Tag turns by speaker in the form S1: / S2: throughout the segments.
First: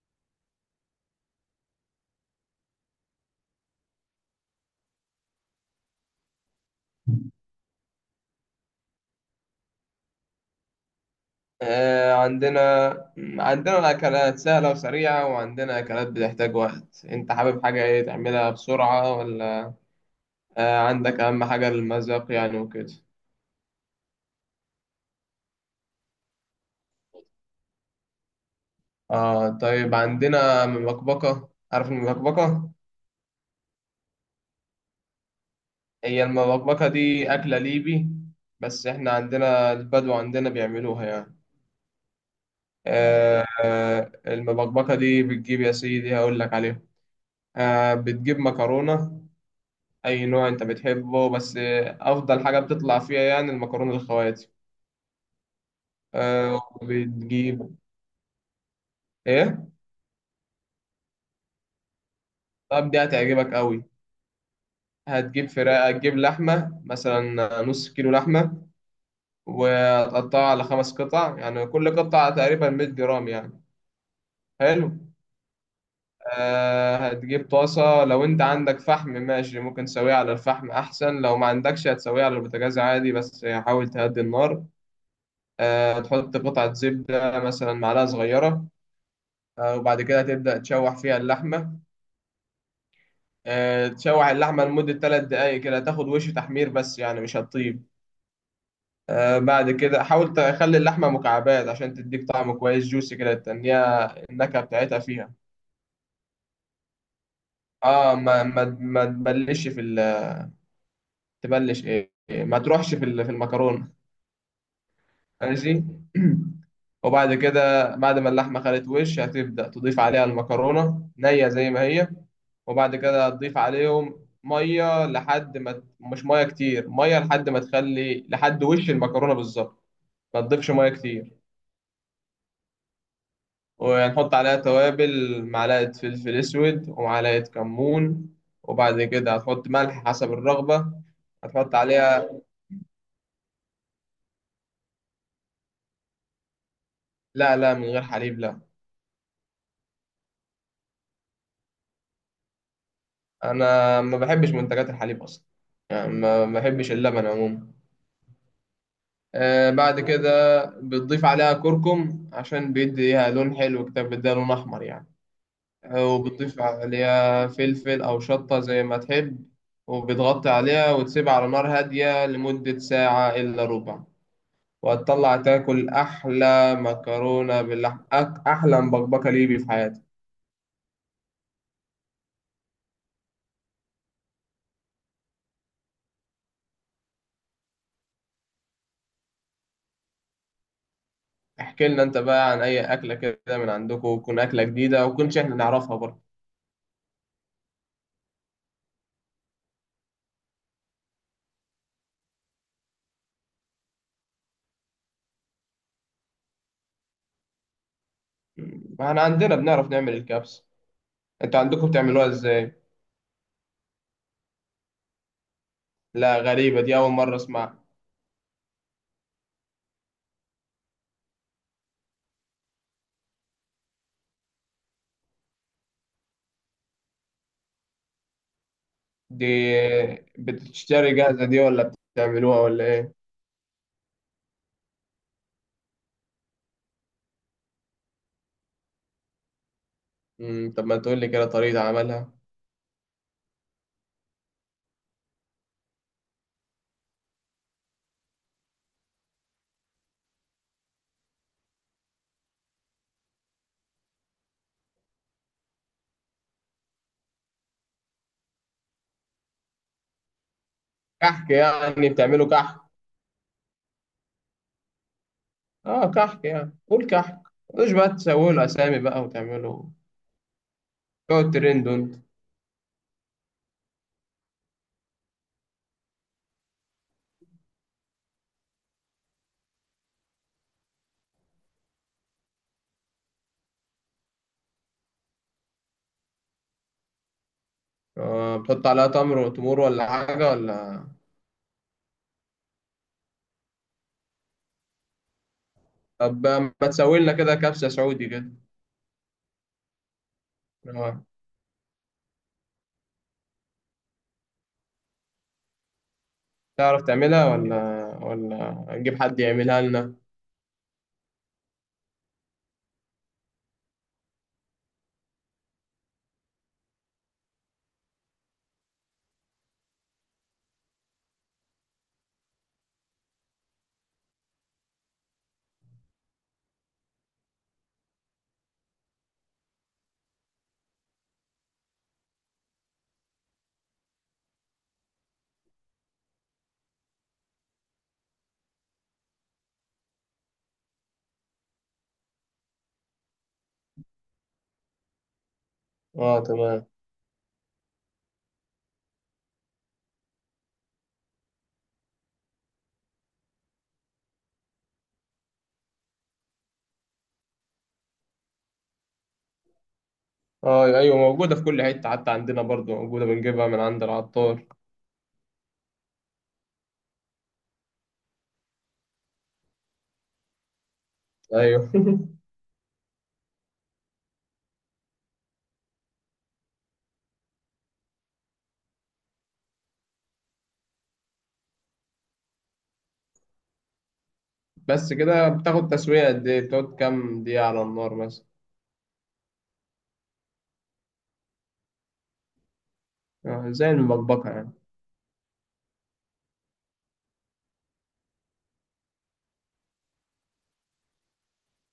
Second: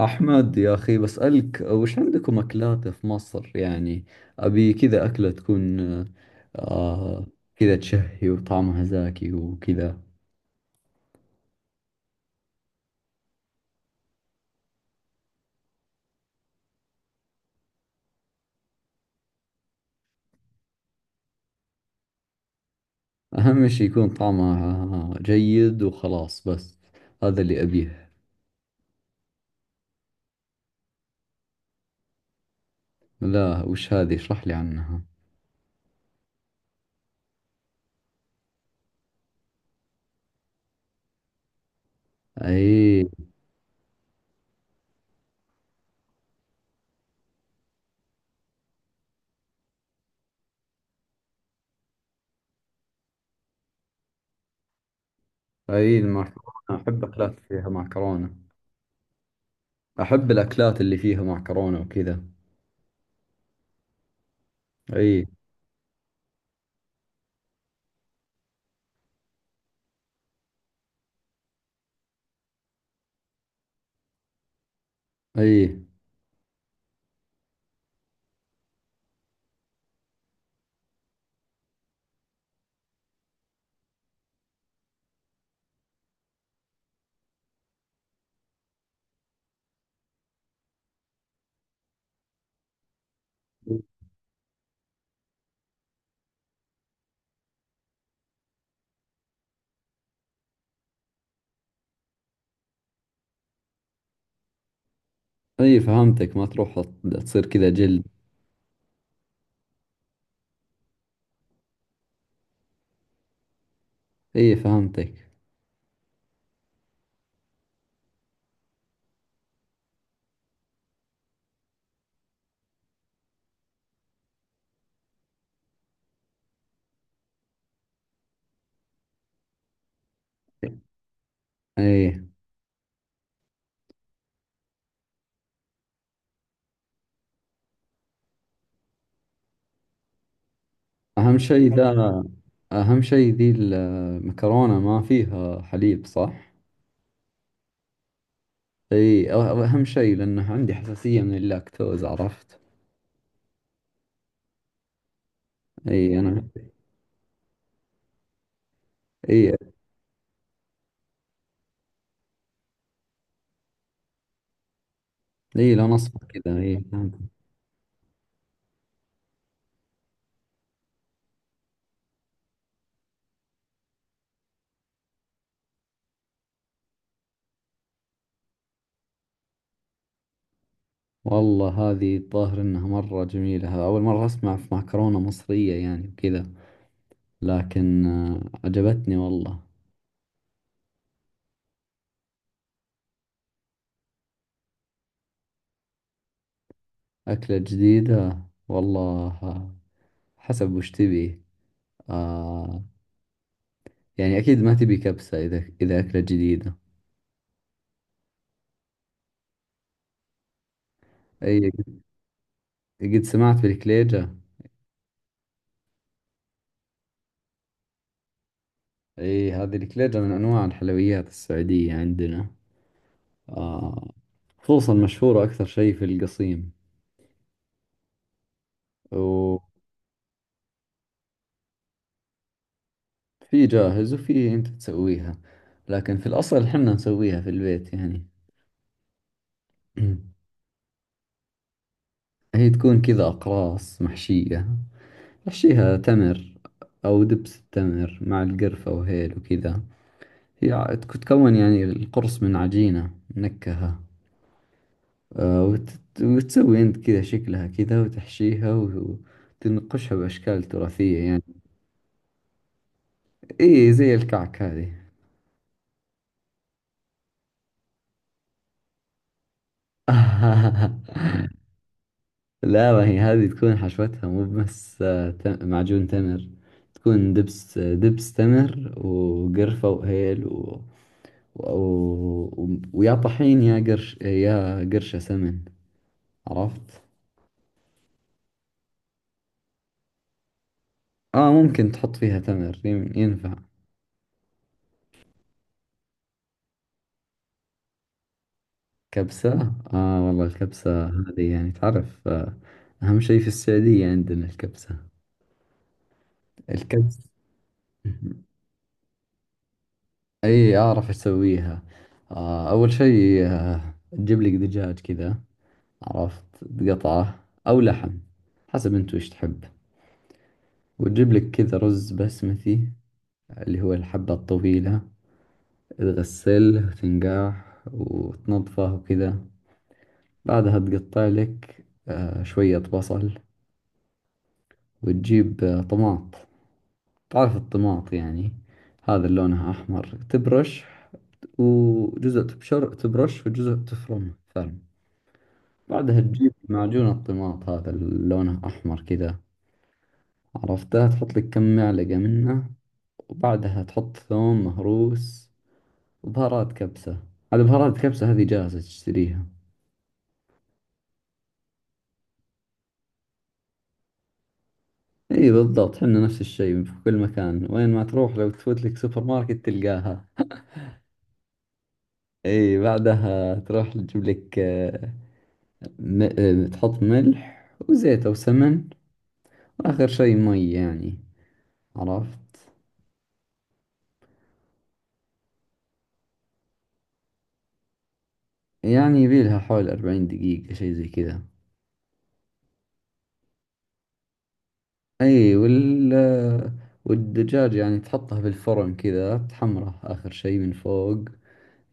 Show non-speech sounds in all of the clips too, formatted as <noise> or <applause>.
S1: أحمد يا أخي، بسألك وش عندكم أكلات في مصر؟ يعني أبي كذا أكلة تكون آه كذا، تشهي وطعمها زاكي وكذا.
S2: آه، عندنا عندنا الأكلات سهلة وسريعة، وعندنا أكلات بتحتاج وقت. أنت حابب حاجة إيه؟ تعملها بسرعة ولا؟ عندك أهم حاجة المذاق يعني وكده.
S1: أهم شي يكون طعمها جيد وخلاص، بس هذا اللي أبيه.
S2: طيب، عندنا مبكبكة. عارف المبكبكة؟
S1: لا، وش هذه؟ اشرح لي عنها.
S2: هي المبكبكة دي أكلة ليبي، بس إحنا عندنا البدو عندنا بيعملوها يعني.
S1: أي.
S2: المبكبكة دي بتجيب يا سيدي هقول لك عليها. بتجيب مكرونة، أي نوع أنت بتحبه، بس أفضل حاجة بتطلع فيها يعني المكرونة الخواتي.
S1: أي، المعكرونة أحب أكلات فيها
S2: بتجيب،
S1: معكرونة.
S2: إيه؟
S1: أحب الأكلات اللي فيها معكرونة وكذا.
S2: طب دي هتعجبك أوي.
S1: أي،
S2: هتجيب فراخ، هتجيب لحمة مثلا، نص كيلو لحمة، وتقطعها على خمس قطع، يعني كل قطعة تقريبا 100 جرام يعني. حلو.
S1: أي،
S2: هتجيب طاسة، لو أنت عندك فحم ماشي ممكن تسويها على الفحم أحسن، لو ما عندكش هتسويها على البوتاجاز عادي، بس حاول تهدي النار. تحط قطعة زبدة مثلا، معلقة صغيرة. وبعد كده تبدأ تشوح فيها اللحمة. تشوح اللحمة لمدة ثلاث دقايق كده، تاخد وش تحمير بس يعني مش هتطيب. بعد كده حاول تخلي اللحمة مكعبات عشان تديك طعم كويس جوسي كده، تنيها النكهة بتاعتها فيها.
S1: أي، فهمتك. ما تروح، تصير كذا جلد.
S2: اه ما تبلش تبلش ايه، ما تروحش في المكرونة.
S1: أي، فهمتك.
S2: ماشي. <clears throat> وبعد كده بعد ما اللحمة خدت وش، هتبدأ تضيف عليها المكرونة نية زي ما هي. وبعد كده هتضيف عليهم مية لحد ما مش مية كتير، مية لحد ما تخلي لحد وش المكرونة بالظبط. ما تضيفش مية كتير.
S1: ايه،
S2: وهنحط عليها توابل، معلقة فلفل أسود ومعلقة كمون. وبعد كده هتحط ملح حسب الرغبة.
S1: اهم شيء
S2: هتحط
S1: حلو ذا.
S2: عليها.
S1: اهم شيء ذي المكرونة ما فيها حليب، صح؟
S2: لا لا، من غير حليب، لا.
S1: اي، اهم شيء لانه عندي حساسية من اللاكتوز، عرفت؟
S2: انا ما بحبش منتجات الحليب اصلا. يعني
S1: اي،
S2: ما
S1: انا.
S2: ما بحبش اللبن عموما.
S1: اي،
S2: بعد كده بتضيف عليها كركم عشان بيديها لون حلو كده، بيديها لون احمر يعني.
S1: اي، لا، نصفة كذا.
S2: وبتضيف
S1: اي.
S2: عليها فلفل او شطة زي ما تحب. وبتغطي عليها وتسيبها على نار هادية لمدة ساعة إلا ربع. وهتطلع تاكل أحلى مكرونة باللحمة، أحلى مبكبكة ليبي في حياتك.
S1: والله، هذه الظاهر انها مرة جميلة. اول مرة اسمع في مكرونة مصرية يعني وكذا، لكن عجبتني والله.
S2: احكي لنا أنت بقى عن أي أكلة كده من عندكم، وتكون أكلة جديدة وكنش إحنا نعرفها برضه.
S1: اكلة جديدة. والله، حسب وش تبي. آه يعني اكيد ما تبي كبسة، اذا اكلة جديدة.
S2: مم. احنا عندنا بنعرف نعمل الكبسة. انت
S1: اي،
S2: عندكم بتعملوها ازاي؟
S1: قد سمعت بالكليجة.
S2: لا، غريبة دي، اول مرة اسمعها.
S1: اي، هذه الكليجة من انواع الحلويات السعودية عندنا. آه خصوصا مشهورة اكثر شيء في القصيم،
S2: دي
S1: وفي...
S2: بتشتري جاهزة دي ولا بتعملوها ولا ايه؟
S1: جاهز وفي انت تسويها، لكن في الاصل حنا نسويها في البيت يعني. <clears throat>
S2: مم. طب ما تقول لي كده طريقة عملها.
S1: هي تكون كذا اقراص محشية، نحشيها تمر او دبس التمر مع القرفة وهيل وكذا. هي تكون يعني القرص من عجينة منكهة. وتسوي أنت كذا شكلها كذا وتحشيها وتنقشها بأشكال تراثية
S2: كحك
S1: يعني.
S2: يعني؟ بتعملوا كحك.
S1: إيه، زي الكعك هذه.
S2: اه كحك، يعني قول كحك، مش بقى تسوي له اسامي بقى وتعملوا، تقعد
S1: <laughs>
S2: ترند انت.
S1: لا، ما هي هذه تكون حشوتها مو بس معجون تمر. تكون دبس دبس تمر وقرفة وهيل و... ويا طحين، يا قرش، يا قرشة سمن، عرفت؟
S2: بتحط عليها تمر وتمور ولا حاجة ولا؟
S1: اه، ممكن تحط فيها تمر، ينفع.
S2: طب ما تسوي لنا كده كبسة سعودي كده.
S1: كبسة. والله الكبسة
S2: آه.
S1: هذه يعني تعرف. أهم شيء في السعودية عندنا الكبسة،
S2: تعرف
S1: الكبسة. <laughs>
S2: تعملها ولا، ولا نجيب حد يعملها لنا؟
S1: أي، أعرف إيش أسويها. أول شيء تجيب لك دجاج كذا، عرفت؟ تقطعه أو لحم، حسب أنت وش تحب. وتجيب لك كذا رز بسمتي، اللي هو الحبة الطويلة. تغسله وتنقعه وتنظفه وكذا. بعدها تقطع لك شوية بصل. وتجيب طماط. تعرف الطماط يعني؟ هذا اللي لونها أحمر، تبرش وجزء، تبرش وجزء تفرمه ثلم. بعدها
S2: اه
S1: تجيب
S2: تمام.
S1: معجون الطماط، هذا اللي لونه أحمر كذا، عرفته؟ تحط لك كم معلقة منه. وبعدها تحط ثوم مهروس، وبهارات كبسة. على بهارات كبسة هذه جاهزة، تشتريها.
S2: اه ايوه، موجوده في كل حته، حتى عندنا برضو موجوده، بنجيبها من عند العطار.
S1: اي، بالضبط، حنا نفس الشيء في كل مكان، وين ما تروح لو تفوت لك سوبر ماركت تلقاها.
S2: ايوه <laughs>
S1: اي، بعدها تروح تجيب لك، آه، م... آه، تحط ملح وزيت أو سمن. وآخر شي مي يعني، عرفت؟
S2: بس كده بتاخد تسويه قد ايه؟ بتقعد كام دقيقه على النار مثلا؟
S1: يعني يبيلها حول 40 دقيقة، شي زي كذا.
S2: زي المبكبكه يعني.
S1: أي، والدجاج يعني تحطه بالفرن كذا، تحمره آخر شي من فوق،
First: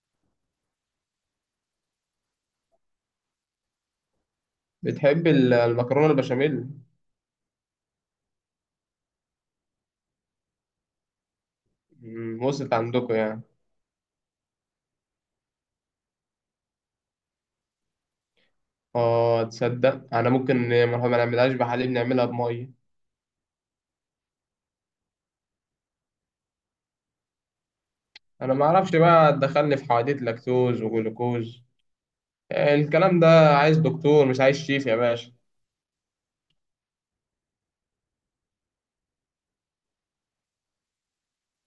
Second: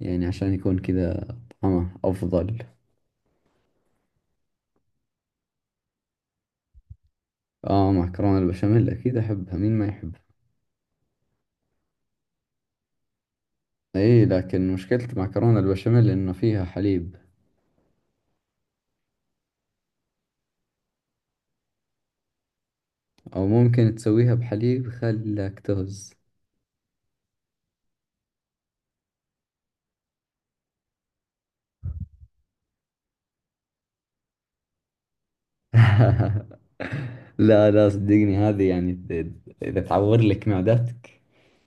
S1: يعني عشان يكون كذا طعمه أفضل.
S2: بتحب المكرونه البشاميل؟
S1: آه، معكرونة البشاميل أكيد أحبها، مين ما يحبها.
S2: مم، وصلت عندكم يعني.
S1: أي، لكن مشكلة معكرونة البشاميل إنه فيها حليب.
S2: اه تصدق، انا ممكن ما نعملهاش بحليب، نعملها بميه.
S1: أو ممكن تسويها بحليب خلاكتوز.
S2: انا ما اعرفش بقى، دخلني في حواديت لاكتوز وجلوكوز، الكلام ده. عايز دكتور مش عايز شيف يا باشا.
S1: لا، لا، صدقني، هذه يعني إذا تعور لك معدتك،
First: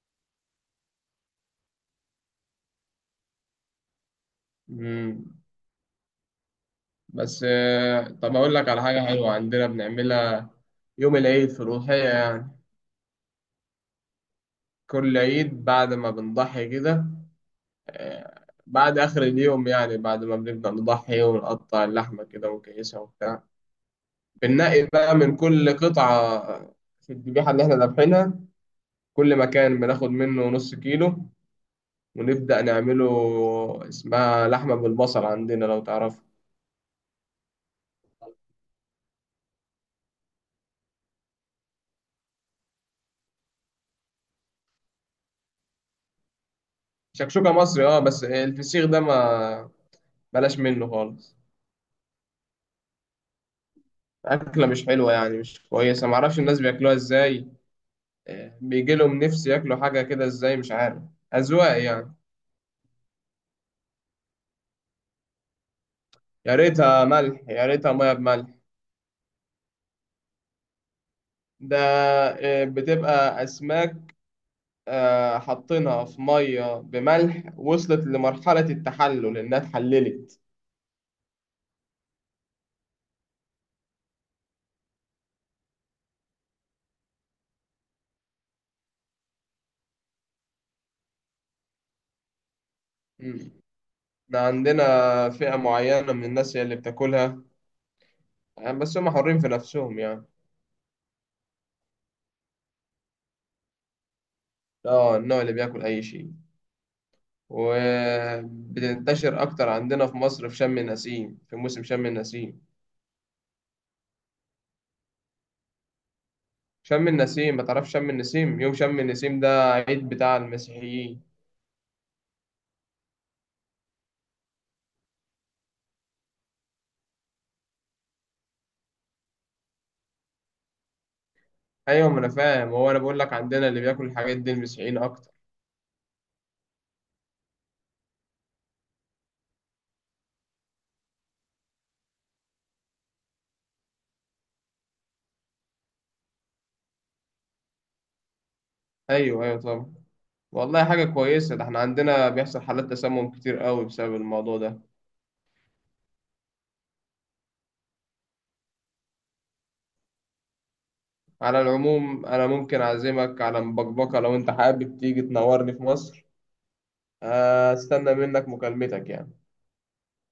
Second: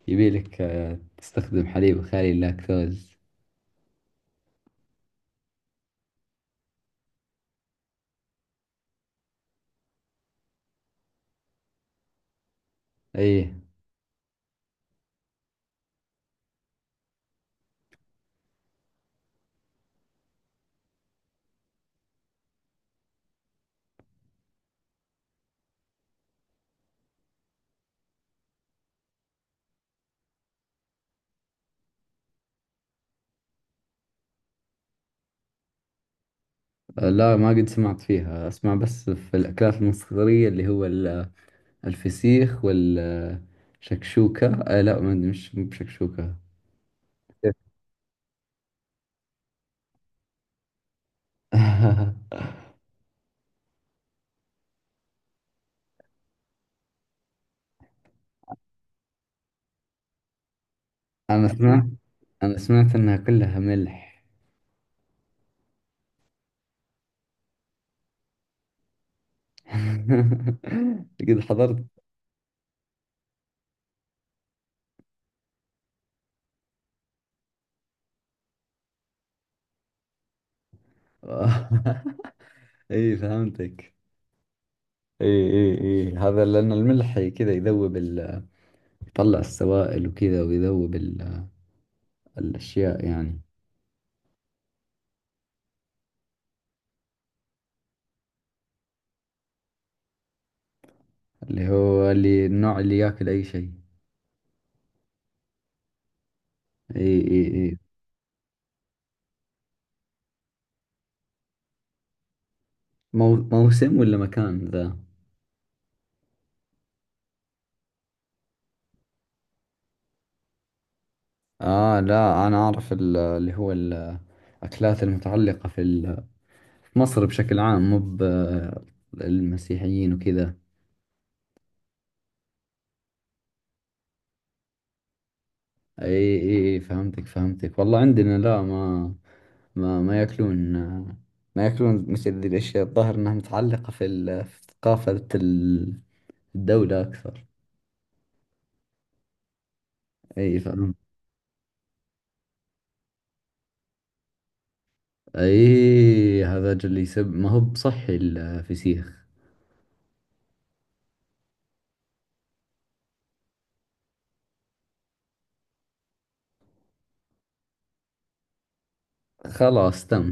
S1: يبيلك تستخدم حليب خالي اللاكتوز.
S2: مم. بس طب أقول لك على حاجة حلوة عندنا بنعملها يوم العيد في الأضحية يعني.
S1: أي،
S2: كل عيد بعد ما بنضحي كده، بعد آخر اليوم يعني، بعد ما بنبدأ نضحي ونقطع اللحمة كده ونكيسها وبتاع، بننقي بقى من كل قطعة في الذبيحة اللي إحنا ذابحينها، كل مكان بناخد منه نص كيلو ونبدأ نعمله. اسمها لحمة بالبصل عندنا لو تعرف.
S1: لا، ما قد سمعت فيها، أسمع بس في الأكلات المصرية، اللي هو الفسيخ والشكشوكة. لا، ما أدري، مش مو بشكشوكة.
S2: شكشوكة مصري اه، بس الفسيخ ده ما، بلاش منه خالص.
S1: <laughs>
S2: أكلة مش حلوة يعني، مش كويسة، معرفش الناس بياكلوها إزاي. بيجي لهم نفس ياكلوا حاجة كده إزاي مش عارف.
S1: أنا
S2: أذواق
S1: سمعت
S2: يعني.
S1: أنا سمعت إنها كلها ملح.
S2: يا ريتها ملح، يا ريتها مية بملح.
S1: <laughs> قد
S2: ده
S1: حضرت.
S2: بتبقى أسماك، حاطينها في مية بملح وصلت لمرحلة التحلل، إنها اتحللت.
S1: <laughs> إي، فهمتك. إي، إي، إي، هذا لأن الملح كذا يذوب، يطلع السوائل وكذا، ويذوب الأشياء يعني.
S2: مم. إحنا عندنا فئة معينة من الناس هي اللي بتاكلها، بس هم حرين في نفسهم يعني.
S1: اللي النوع اللي ياكل أي شيء.
S2: اه النوع اللي بياكل أي شيء.
S1: إي، إي، إي.
S2: وبتنتشر أكتر عندنا في مصر في شم النسيم، في موسم شم النسيم.
S1: مو موسم ولا مكان ذا.
S2: شم النسيم ما تعرفش شم النسيم؟ يوم شم النسيم ده عيد بتاع المسيحيين.
S1: لا، أنا أعرف ال- اللي هو الأكلات المتعلقة في مصر بشكل عام، مو المسيحيين وكذا.
S2: أيوة ما أنا فاهم، هو أنا بقول لك عندنا اللي بياكل الحاجات دي المسيحيين أكتر.
S1: إي، إي، إي، فهمتك، والله عندنا، لا، ما ما ياكلون ما ياكلون مثل ذي الأشياء. الظاهر أنها متعلقة في ثقافة الدولة أكثر.
S2: أيوة أيوة طبعا.
S1: اي،
S2: والله
S1: فهمت.
S2: حاجة كويسة ده، احنا عندنا بيحصل حالات تسمم كتير قوي بسبب الموضوع ده.
S1: ايه، هذا اللي يسب، ما هو بصحي الفسيخ.
S2: على العموم أنا ممكن أعزمك على مبكبكة لو أنت حابب تيجي تنورني في مصر. أستنى منك مكالمتك يعني.
S1: خلاص، تم.